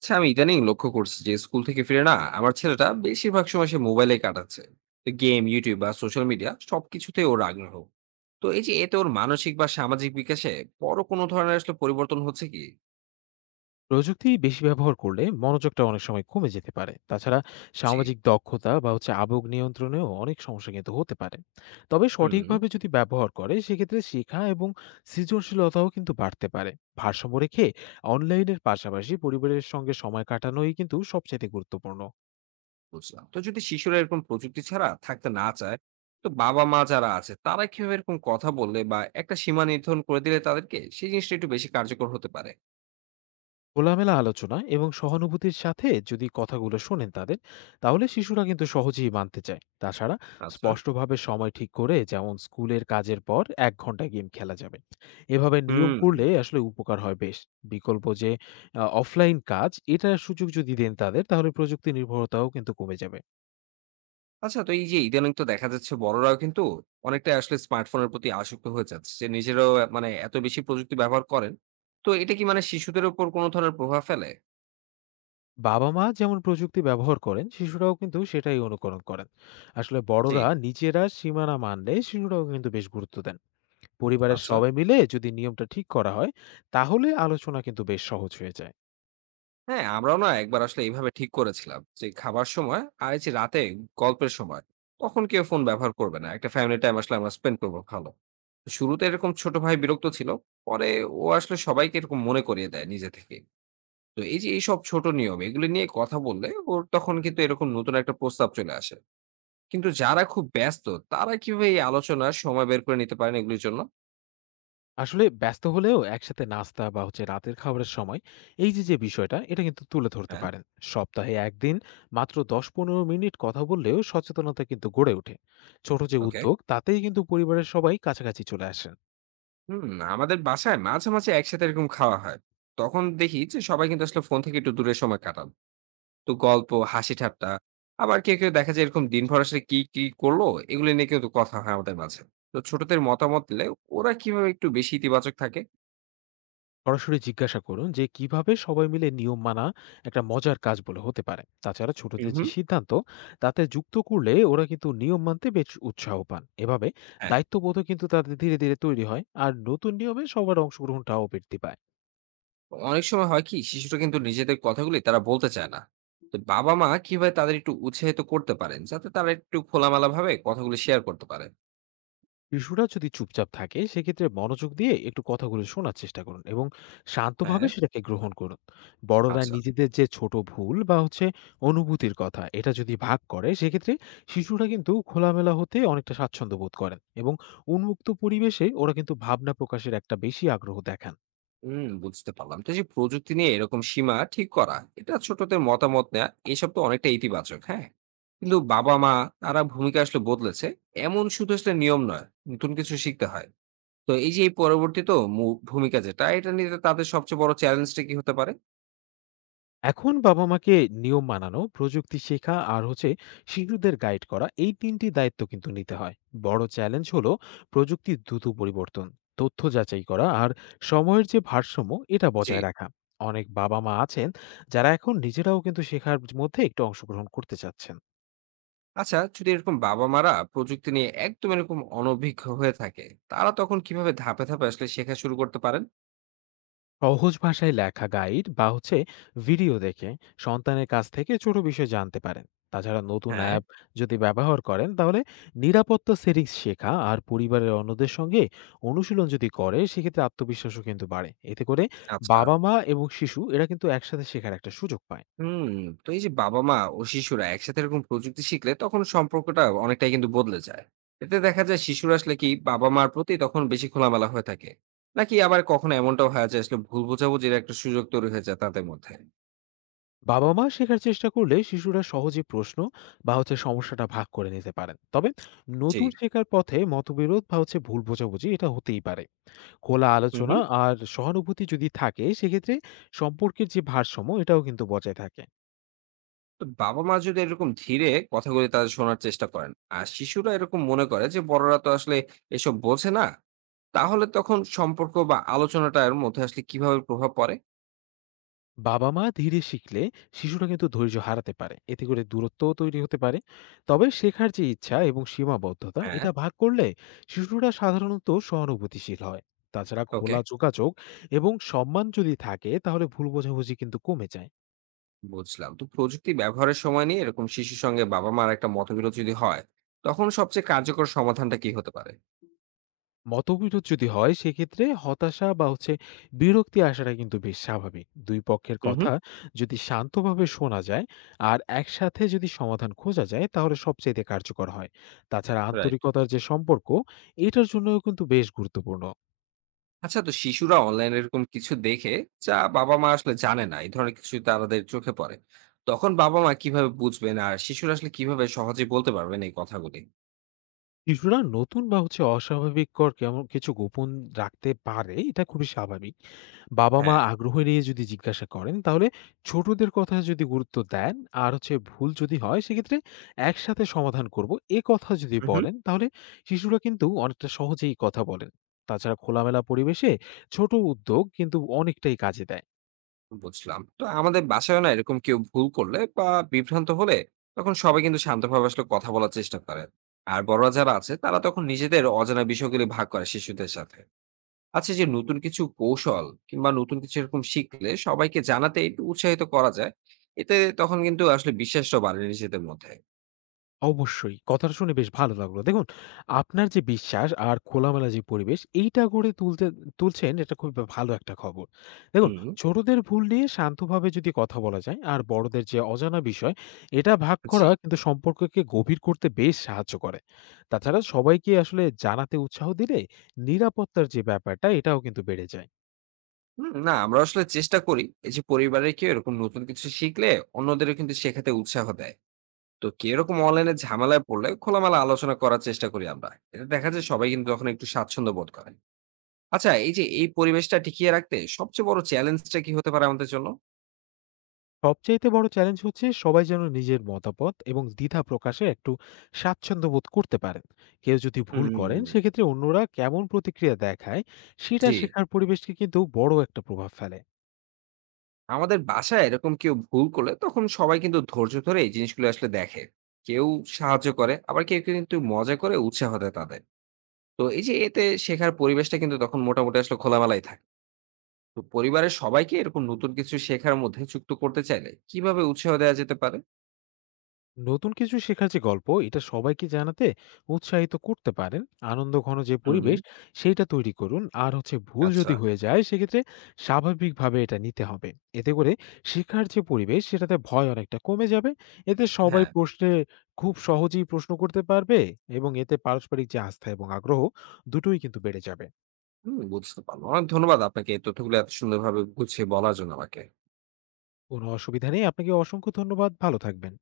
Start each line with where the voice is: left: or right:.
right: আচ্ছা, আমি ইদানিং লক্ষ্য করছি যে স্কুল থেকে ফিরে না আমার ছেলেটা বেশিরভাগ সময় সে মোবাইলে কাটাচ্ছে। তো গেম, ইউটিউব বা সোশ্যাল মিডিয়া সবকিছুতে ওর আগ্রহ। তো এই যে এতে ওর মানসিক বা সামাজিক বিকাশে বড় কোনো ধরনের আসলে পরিবর্তন হচ্ছে কি?
left: প্রযুক্তি বেশি ব্যবহার করলে মনোযোগটা অনেক সময় কমে যেতে পারে। তাছাড়া
right: জি।
left: সামাজিক দক্ষতা বা আবেগ নিয়ন্ত্রণেও অনেক সমস্যা কিন্তু হতে পারে। তবে
right: হুম।
left: সঠিকভাবে যদি ব্যবহার করে সেক্ষেত্রে শেখা এবং সৃজনশীলতাও কিন্তু বাড়তে পারে। ভারসাম্য রেখে অনলাইনের পাশাপাশি পরিবারের সঙ্গে সময় কাটানোই কিন্তু সবচেয়ে গুরুত্বপূর্ণ।
right: বুঝলাম। তো যদি শিশুরা এরকম প্রযুক্তি ছাড়া থাকতে না চায়, তো বাবা মা যারা আছে তারা কিভাবে এরকম কথা বললে বা একটা সীমা নির্ধারণ করে দিলে তাদেরকে সেই জিনিসটা একটু বেশি কার্যকর হতে পারে?
left: খোলামেলা আলোচনা এবং সহানুভূতির সাথে যদি কথাগুলো শোনেন তাদের, তাহলে শিশুরা কিন্তু সহজেই মানতে চায়। তাছাড়া
right: আচ্ছা।
left: স্পষ্টভাবে সময় ঠিক করে, যেমন স্কুলের কাজের পর এক ঘন্টা গেম খেলা যাবে, এভাবে নিয়ম
right: হুম।
left: করলে আসলে উপকার হয় বেশ। বিকল্প যে অফলাইন কাজ, এটার সুযোগ যদি দেন তাদের, তাহলে প্রযুক্তি নির্ভরতাও কিন্তু কমে যাবে।
right: আচ্ছা, তো এই যে ইদানিং তো দেখা যাচ্ছে বড়রাও কিন্তু অনেকটা আসলে স্মার্টফোনের প্রতি আসক্ত হয়ে যাচ্ছে, যে নিজেরাও মানে এত বেশি প্রযুক্তি ব্যবহার করেন। তো এটা কি মানে শিশুদের উপর কোনো ধরনের প্রভাব ফেলে?
left: বাবা মা যেমন প্রযুক্তি ব্যবহার করেন, শিশুরাও কিন্তু সেটাই অনুকরণ করেন। আসলে
right: জি।
left: বড়রা নিজেরা সীমানা মানলে শিশুরাও কিন্তু বেশ গুরুত্ব দেন। পরিবারের
right: আচ্ছা।
left: সবাই মিলে যদি নিয়মটা ঠিক করা হয় তাহলে আলোচনা কিন্তু বেশ সহজ হয়ে যায়।
right: হ্যাঁ, আমরাও না একবার আসলে এইভাবে ঠিক করেছিলাম যে খাবার সময় আর এই যে রাতে গল্পের সময় তখন কেউ ফোন ব্যবহার করবে না, একটা ফ্যামিলি টাইম আসলে আমরা স্পেন্ড করবো ভালো। শুরুতে এরকম ছোট ভাই বিরক্ত ছিল, পরে ও আসলে সবাইকে এরকম মনে করিয়ে দেয় নিজে থেকে। তো এই যে এইসব ছোট নিয়ম এগুলো নিয়ে কথা বললে ওর তখন কিন্তু এরকম নতুন একটা প্রস্তাব চলে আসে। কিন্তু যারা খুব ব্যস্ত, তারা কিভাবে এই আলোচনার সময় বের করে নিতে পারেন এগুলির জন্য?
left: আসলে ব্যস্ত হলেও একসাথে নাস্তা বা রাতের খাবারের সময় এই যে যে বিষয়টা এটা কিন্তু তুলে ধরতে
right: হ্যাঁ।
left: পারেন। সপ্তাহে একদিন মাত্র ১০ পনেরো মিনিট কথা বললেও সচেতনতা কিন্তু গড়ে ওঠে। ছোট যে
right: ওকে।
left: উদ্যোগ, তাতেই কিন্তু পরিবারের সবাই কাছাকাছি চলে আসে।
right: হুম। আমাদের বাসায় মাঝে মাঝে একসাথে এরকম খাওয়া হয়, তখন দেখি যে সবাই কিন্তু আসলে ফোন থেকে একটু দূরে সময় কাটান। তো গল্প, হাসি, ঠাট্টা, আবার কেউ কেউ দেখা যায় এরকম দিনভর আসলে কি কি করলো এগুলো নিয়ে কিন্তু কথা হয় আমাদের মাঝে। তো ছোটদের মতামত দিলে ওরা কিভাবে একটু বেশি ইতিবাচক থাকে?
left: সরাসরি জিজ্ঞাসা করুন যে কিভাবে সবাই মিলে নিয়ম মানা একটা মজার কাজ বলে হতে পারে। তাছাড়া
right: হুম,
left: ছোটদের যে
right: হুম।
left: সিদ্ধান্ত, তাতে যুক্ত করলে ওরা কিন্তু নিয়ম মানতে বেশ উৎসাহ পান। এভাবে
right: হ্যাঁ।
left: দায়িত্ববোধও কিন্তু তাদের ধীরে ধীরে তৈরি হয়, আর নতুন নিয়মে সবার অংশগ্রহণটাও বৃদ্ধি পায়।
right: অনেক সময় হয় কি শিশুরা কিন্তু নিজেদের কথাগুলি তারা বলতে চায় না। তো বাবা মা কিভাবে তাদের একটু উৎসাহিত করতে পারেন যাতে তারা একটু খোলামেলা ভাবে কথাগুলি শেয়ার করতে পারে?
left: শিশুরা যদি চুপচাপ থাকে সেক্ষেত্রে মনোযোগ দিয়ে একটু কথাগুলো শোনার চেষ্টা করুন এবং শান্তভাবে
right: হ্যাঁ।
left: সেটাকে গ্রহণ করুন। বড়রা
right: আচ্ছা।
left: নিজেদের যে ছোট ভুল বা অনুভূতির কথা, এটা যদি ভাগ করে সেক্ষেত্রে শিশুরা কিন্তু খোলামেলা হতে অনেকটা স্বাচ্ছন্দ্য বোধ করেন, এবং উন্মুক্ত পরিবেশে ওরা কিন্তু ভাবনা প্রকাশের একটা বেশি আগ্রহ দেখান।
right: হুম, বুঝতে পারলাম। তো এই যে প্রযুক্তি নিয়ে এরকম সীমা ঠিক করা, এটা ছোটদের মতামত নেওয়া, এসব তো অনেকটা ইতিবাচক। হ্যাঁ, কিন্তু বাবা মা তারা ভূমিকা আসলে বদলেছে, এমন শুধু আসলে নিয়ম নয়, নতুন কিছু শিখতে হয়। তো এই যে এই পরবর্তী তো ভূমিকা যেটা এটা নিতে তাদের সবচেয়ে বড় চ্যালেঞ্জটা কি হতে পারে?
left: এখন বাবা-মাকে নিয়ম মানানো, প্রযুক্তি শেখা আর শিশুদের গাইড করা, এই ৩ টি দায়িত্ব কিন্তু নিতে হয়। বড় চ্যালেঞ্জ হলো প্রযুক্তির দ্রুত পরিবর্তন, তথ্য যাচাই করা আর সময়ের যে ভারসাম্য এটা
right: জি।
left: বজায় রাখা। অনেক বাবা-মা আছেন যারা এখন নিজেরাও কিন্তু শেখার মধ্যে একটু অংশগ্রহণ করতে চাচ্ছেন।
right: আচ্ছা, যদি এরকম বাবা মারা প্রযুক্তি নিয়ে একদম এরকম অনভিজ্ঞ হয়ে থাকে, তারা তখন কিভাবে ধাপে ধাপে আসলে শেখা শুরু করতে পারেন?
left: সহজ ভাষায় লেখা গাইড বা ভিডিও দেখে সন্তানের কাছ থেকে ছোট বিষয় জানতে পারেন। তাছাড়া নতুন
right: হ্যাঁ।
left: অ্যাপ যদি ব্যবহার করেন তাহলে নিরাপত্তা সেটিংস শেখা আর পরিবারের অন্যদের সঙ্গে অনুশীলন যদি করে সেক্ষেত্রে আত্মবিশ্বাসও কিন্তু বাড়ে। এতে করে
right: আচ্ছা।
left: বাবা মা এবং শিশু এরা কিন্তু একসাথে শেখার একটা সুযোগ পায়।
right: হুম। তো এই যে বাবা মা ও শিশুরা একসাথে এরকম প্রযুক্তি শিখলে তখন সম্পর্কটা অনেকটাই কিন্তু বদলে যায়। এতে দেখা যায় শিশুরা আসলে কি বাবা মার প্রতি তখন বেশি খোলামেলা হয়ে থাকে, নাকি আবার কখনো এমনটাও হয়ে যায় আসলে ভুল বোঝাবুঝির একটা সুযোগ তৈরি হয়ে যায় তাদের মধ্যে?
left: বাবা মা শেখার চেষ্টা করলে শিশুরা সহজে প্রশ্ন বা সমস্যাটা ভাগ করে নিতে পারেন। তবে
right: জি।
left: নতুন শেখার পথে মতবিরোধ বা ভুল বোঝাবুঝি এটা হতেই পারে। খোলা
right: হুম,
left: আলোচনা
right: হুম।
left: আর সহানুভূতি যদি থাকে সেক্ষেত্রে সম্পর্কের যে ভারসাম্য এটাও কিন্তু বজায় থাকে।
right: তো বাবা মা যদি এরকম ধীরে কথাগুলি তাদের শোনার চেষ্টা করেন আর শিশুরা এরকম মনে করে যে বড়রা তো আসলে এসব বোঝে না, তাহলে তখন সম্পর্ক বা আলোচনাটার মধ্যে আসলে কিভাবে প্রভাব পড়ে?
left: বাবা মা ধীরে শিখলে শিশুরা কিন্তু ধৈর্য হারাতে পারে, এতে করে দূরত্বও তৈরি হতে পারে। তবে শেখার যে ইচ্ছা এবং সীমাবদ্ধতা
right: হ্যাঁ।
left: এটা ভাগ করলে শিশুরা সাধারণত সহানুভূতিশীল হয়। তাছাড়া
right: ওকে।
left: খোলা যোগাযোগ এবং সম্মান যদি থাকে তাহলে ভুল বোঝাবুঝি কিন্তু কমে যায়।
right: বুঝলাম। তো প্রযুক্তি ব্যবহারের সময় নিয়ে এরকম শিশুর সঙ্গে বাবা মার একটা মতবিরোধ যদি হয়, তখন সবচেয়ে কার্যকর সমাধানটা কি হতে পারে?
left: মতবিরোধ যদি হয় সেক্ষেত্রে হতাশা বা বিরক্তি আসাটা কিন্তু বেশ স্বাভাবিক। দুই পক্ষের
right: হুম, হুম।
left: কথা যদি শান্তভাবে শোনা যায় আর একসাথে যদি সমাধান খোঁজা যায় তাহলে সবচেয়ে কার্যকর হয়। তাছাড়া
right: রাইট।
left: আন্তরিকতার যে সম্পর্ক, এটার জন্যও কিন্তু বেশ গুরুত্বপূর্ণ।
right: আচ্ছা, তো শিশুরা অনলাইন এরকম কিছু দেখে যা বাবা মা আসলে জানে না, এই ধরনের কিছু তাদের চোখে পড়ে, তখন বাবা মা কিভাবে বুঝবেন আর শিশুরা আসলে কিভাবে সহজে বলতে পারবেন এই কথাগুলি?
left: শিশুরা নতুন বা অস্বাভাবিক কর কেমন কিছু গোপন রাখতে পারে, এটা খুবই স্বাভাবিক। বাবা-মা
right: হ্যাঁ।
left: আগ্রহ নিয়ে যদি জিজ্ঞাসা করেন, তাহলে ছোটদের কথা যদি গুরুত্ব দেন, আর ভুল যদি হয় সেক্ষেত্রে একসাথে সমাধান করব, এ কথা যদি
right: হুম,
left: বলেন তাহলে শিশুরা কিন্তু অনেকটা সহজেই কথা বলেন। তাছাড়া খোলামেলা পরিবেশে ছোট উদ্যোগ কিন্তু অনেকটাই কাজে দেয়।
right: বুঝলাম। তো আমাদের বাসায় না এরকম কেউ ভুল করলে বা বিভ্রান্ত হলে তখন সবাই কিন্তু শান্তভাবে আসলে কথা বলার চেষ্টা করে, আর বড়রা যারা আছে তারা তখন নিজেদের অজানা বিষয়গুলি ভাগ করে শিশুদের সাথে। আচ্ছা, যে নতুন কিছু কৌশল কিংবা নতুন কিছু এরকম শিখলে সবাইকে জানাতে একটু উৎসাহিত করা যায়, এতে তখন কিন্তু আসলে বিশ্বাসটা বাড়ে নিজেদের মধ্যে।
left: অবশ্যই। কথাটা শুনে বেশ ভালো লাগলো। দেখুন, আপনার যে বিশ্বাস আর খোলামেলা যে পরিবেশ, এইটা গড়ে তুলতে তুলছেন, এটা খুবই ভালো একটা খবর। দেখুন,
right: হুম।
left: ছোটদের ভুল নিয়ে শান্তভাবে যদি কথা বলা যায়, আর বড়দের যে অজানা বিষয়, এটা ভাগ
right: জি।
left: করা কিন্তু সম্পর্ককে গভীর করতে বেশ সাহায্য করে। তাছাড়া সবাইকে আসলে জানাতে উৎসাহ দিলে নিরাপত্তার যে ব্যাপারটা, এটাও কিন্তু বেড়ে যায়।
right: হুম, না আমরা আসলে চেষ্টা করি এই যে পরিবারে কেউ এরকম নতুন কিছু শিখলে অন্যদেরও কিন্তু শেখাতে উৎসাহ দেয়। তো কেউ এরকম অনলাইনে ঝামেলায় পড়লে খোলামেলা আলোচনা করার চেষ্টা করি আমরা, এটা দেখা যায় সবাই কিন্তু তখন একটু স্বাচ্ছন্দ্য বোধ করে। আচ্ছা, এই যে এই পরিবেশটা টিকিয়ে রাখতে সবচেয়ে বড় চ্যালেঞ্জটা কি হতে পারে আমাদের জন্য?
left: সবচাইতে বড় চ্যালেঞ্জ হচ্ছে সবাই যেন নিজের মতামত এবং দ্বিধা প্রকাশে একটু স্বাচ্ছন্দ্য বোধ করতে পারেন। কেউ যদি ভুল করেন
right: হুম।
left: সেক্ষেত্রে অন্যরা কেমন প্রতিক্রিয়া দেখায়, সেটা
right: জি।
left: শেখার পরিবেশকে কিন্তু বড় একটা প্রভাব ফেলে।
right: আমাদের বাসায় এরকম কেউ ভুল করলে তখন সবাই কিন্তু ধৈর্য ধরে এই জিনিসগুলো আসলে দেখে। কেউ সাহায্য করে, আবার কেউ কেউ কিন্তু মজা করে উৎসাহ দেয় তাদের। তো এই যে এতে শেখার পরিবেশটা কিন্তু তখন মোটামুটি আসলে খোলামেলাই থাকে। তো পরিবারের সবাইকে এরকম নতুন কিছু শেখার মধ্যে যুক্ত করতে চাইলে কিভাবে উৎসাহ দেওয়া যেতে পারে?
left: নতুন কিছু শেখার যে গল্প, এটা সবাইকে জানাতে উৎসাহিত করতে পারেন। আনন্দঘন যে
right: হুম।
left: পরিবেশ সেইটা তৈরি করুন, আর ভুল
right: আচ্ছা।
left: যদি হয়ে যায় সেক্ষেত্রে স্বাভাবিকভাবে এটা নিতে হবে। এতে করে শেখার যে পরিবেশ সেটাতে ভয় অনেকটা কমে যাবে। এতে সবাই
right: হ্যাঁ।
left: প্রশ্নে খুব সহজেই প্রশ্ন করতে পারবে, এবং এতে পারস্পরিক যে আস্থা এবং আগ্রহ দুটোই কিন্তু বেড়ে যাবে।
right: হুম, বুঝতে পারলাম। অনেক ধন্যবাদ আপনাকে এই তথ্যগুলো এত সুন্দরভাবে গুছিয়ে বলার জন্য আমাকে।
left: কোনো অসুবিধা নেই। আপনাকে অসংখ্য ধন্যবাদ, ভালো থাকবেন।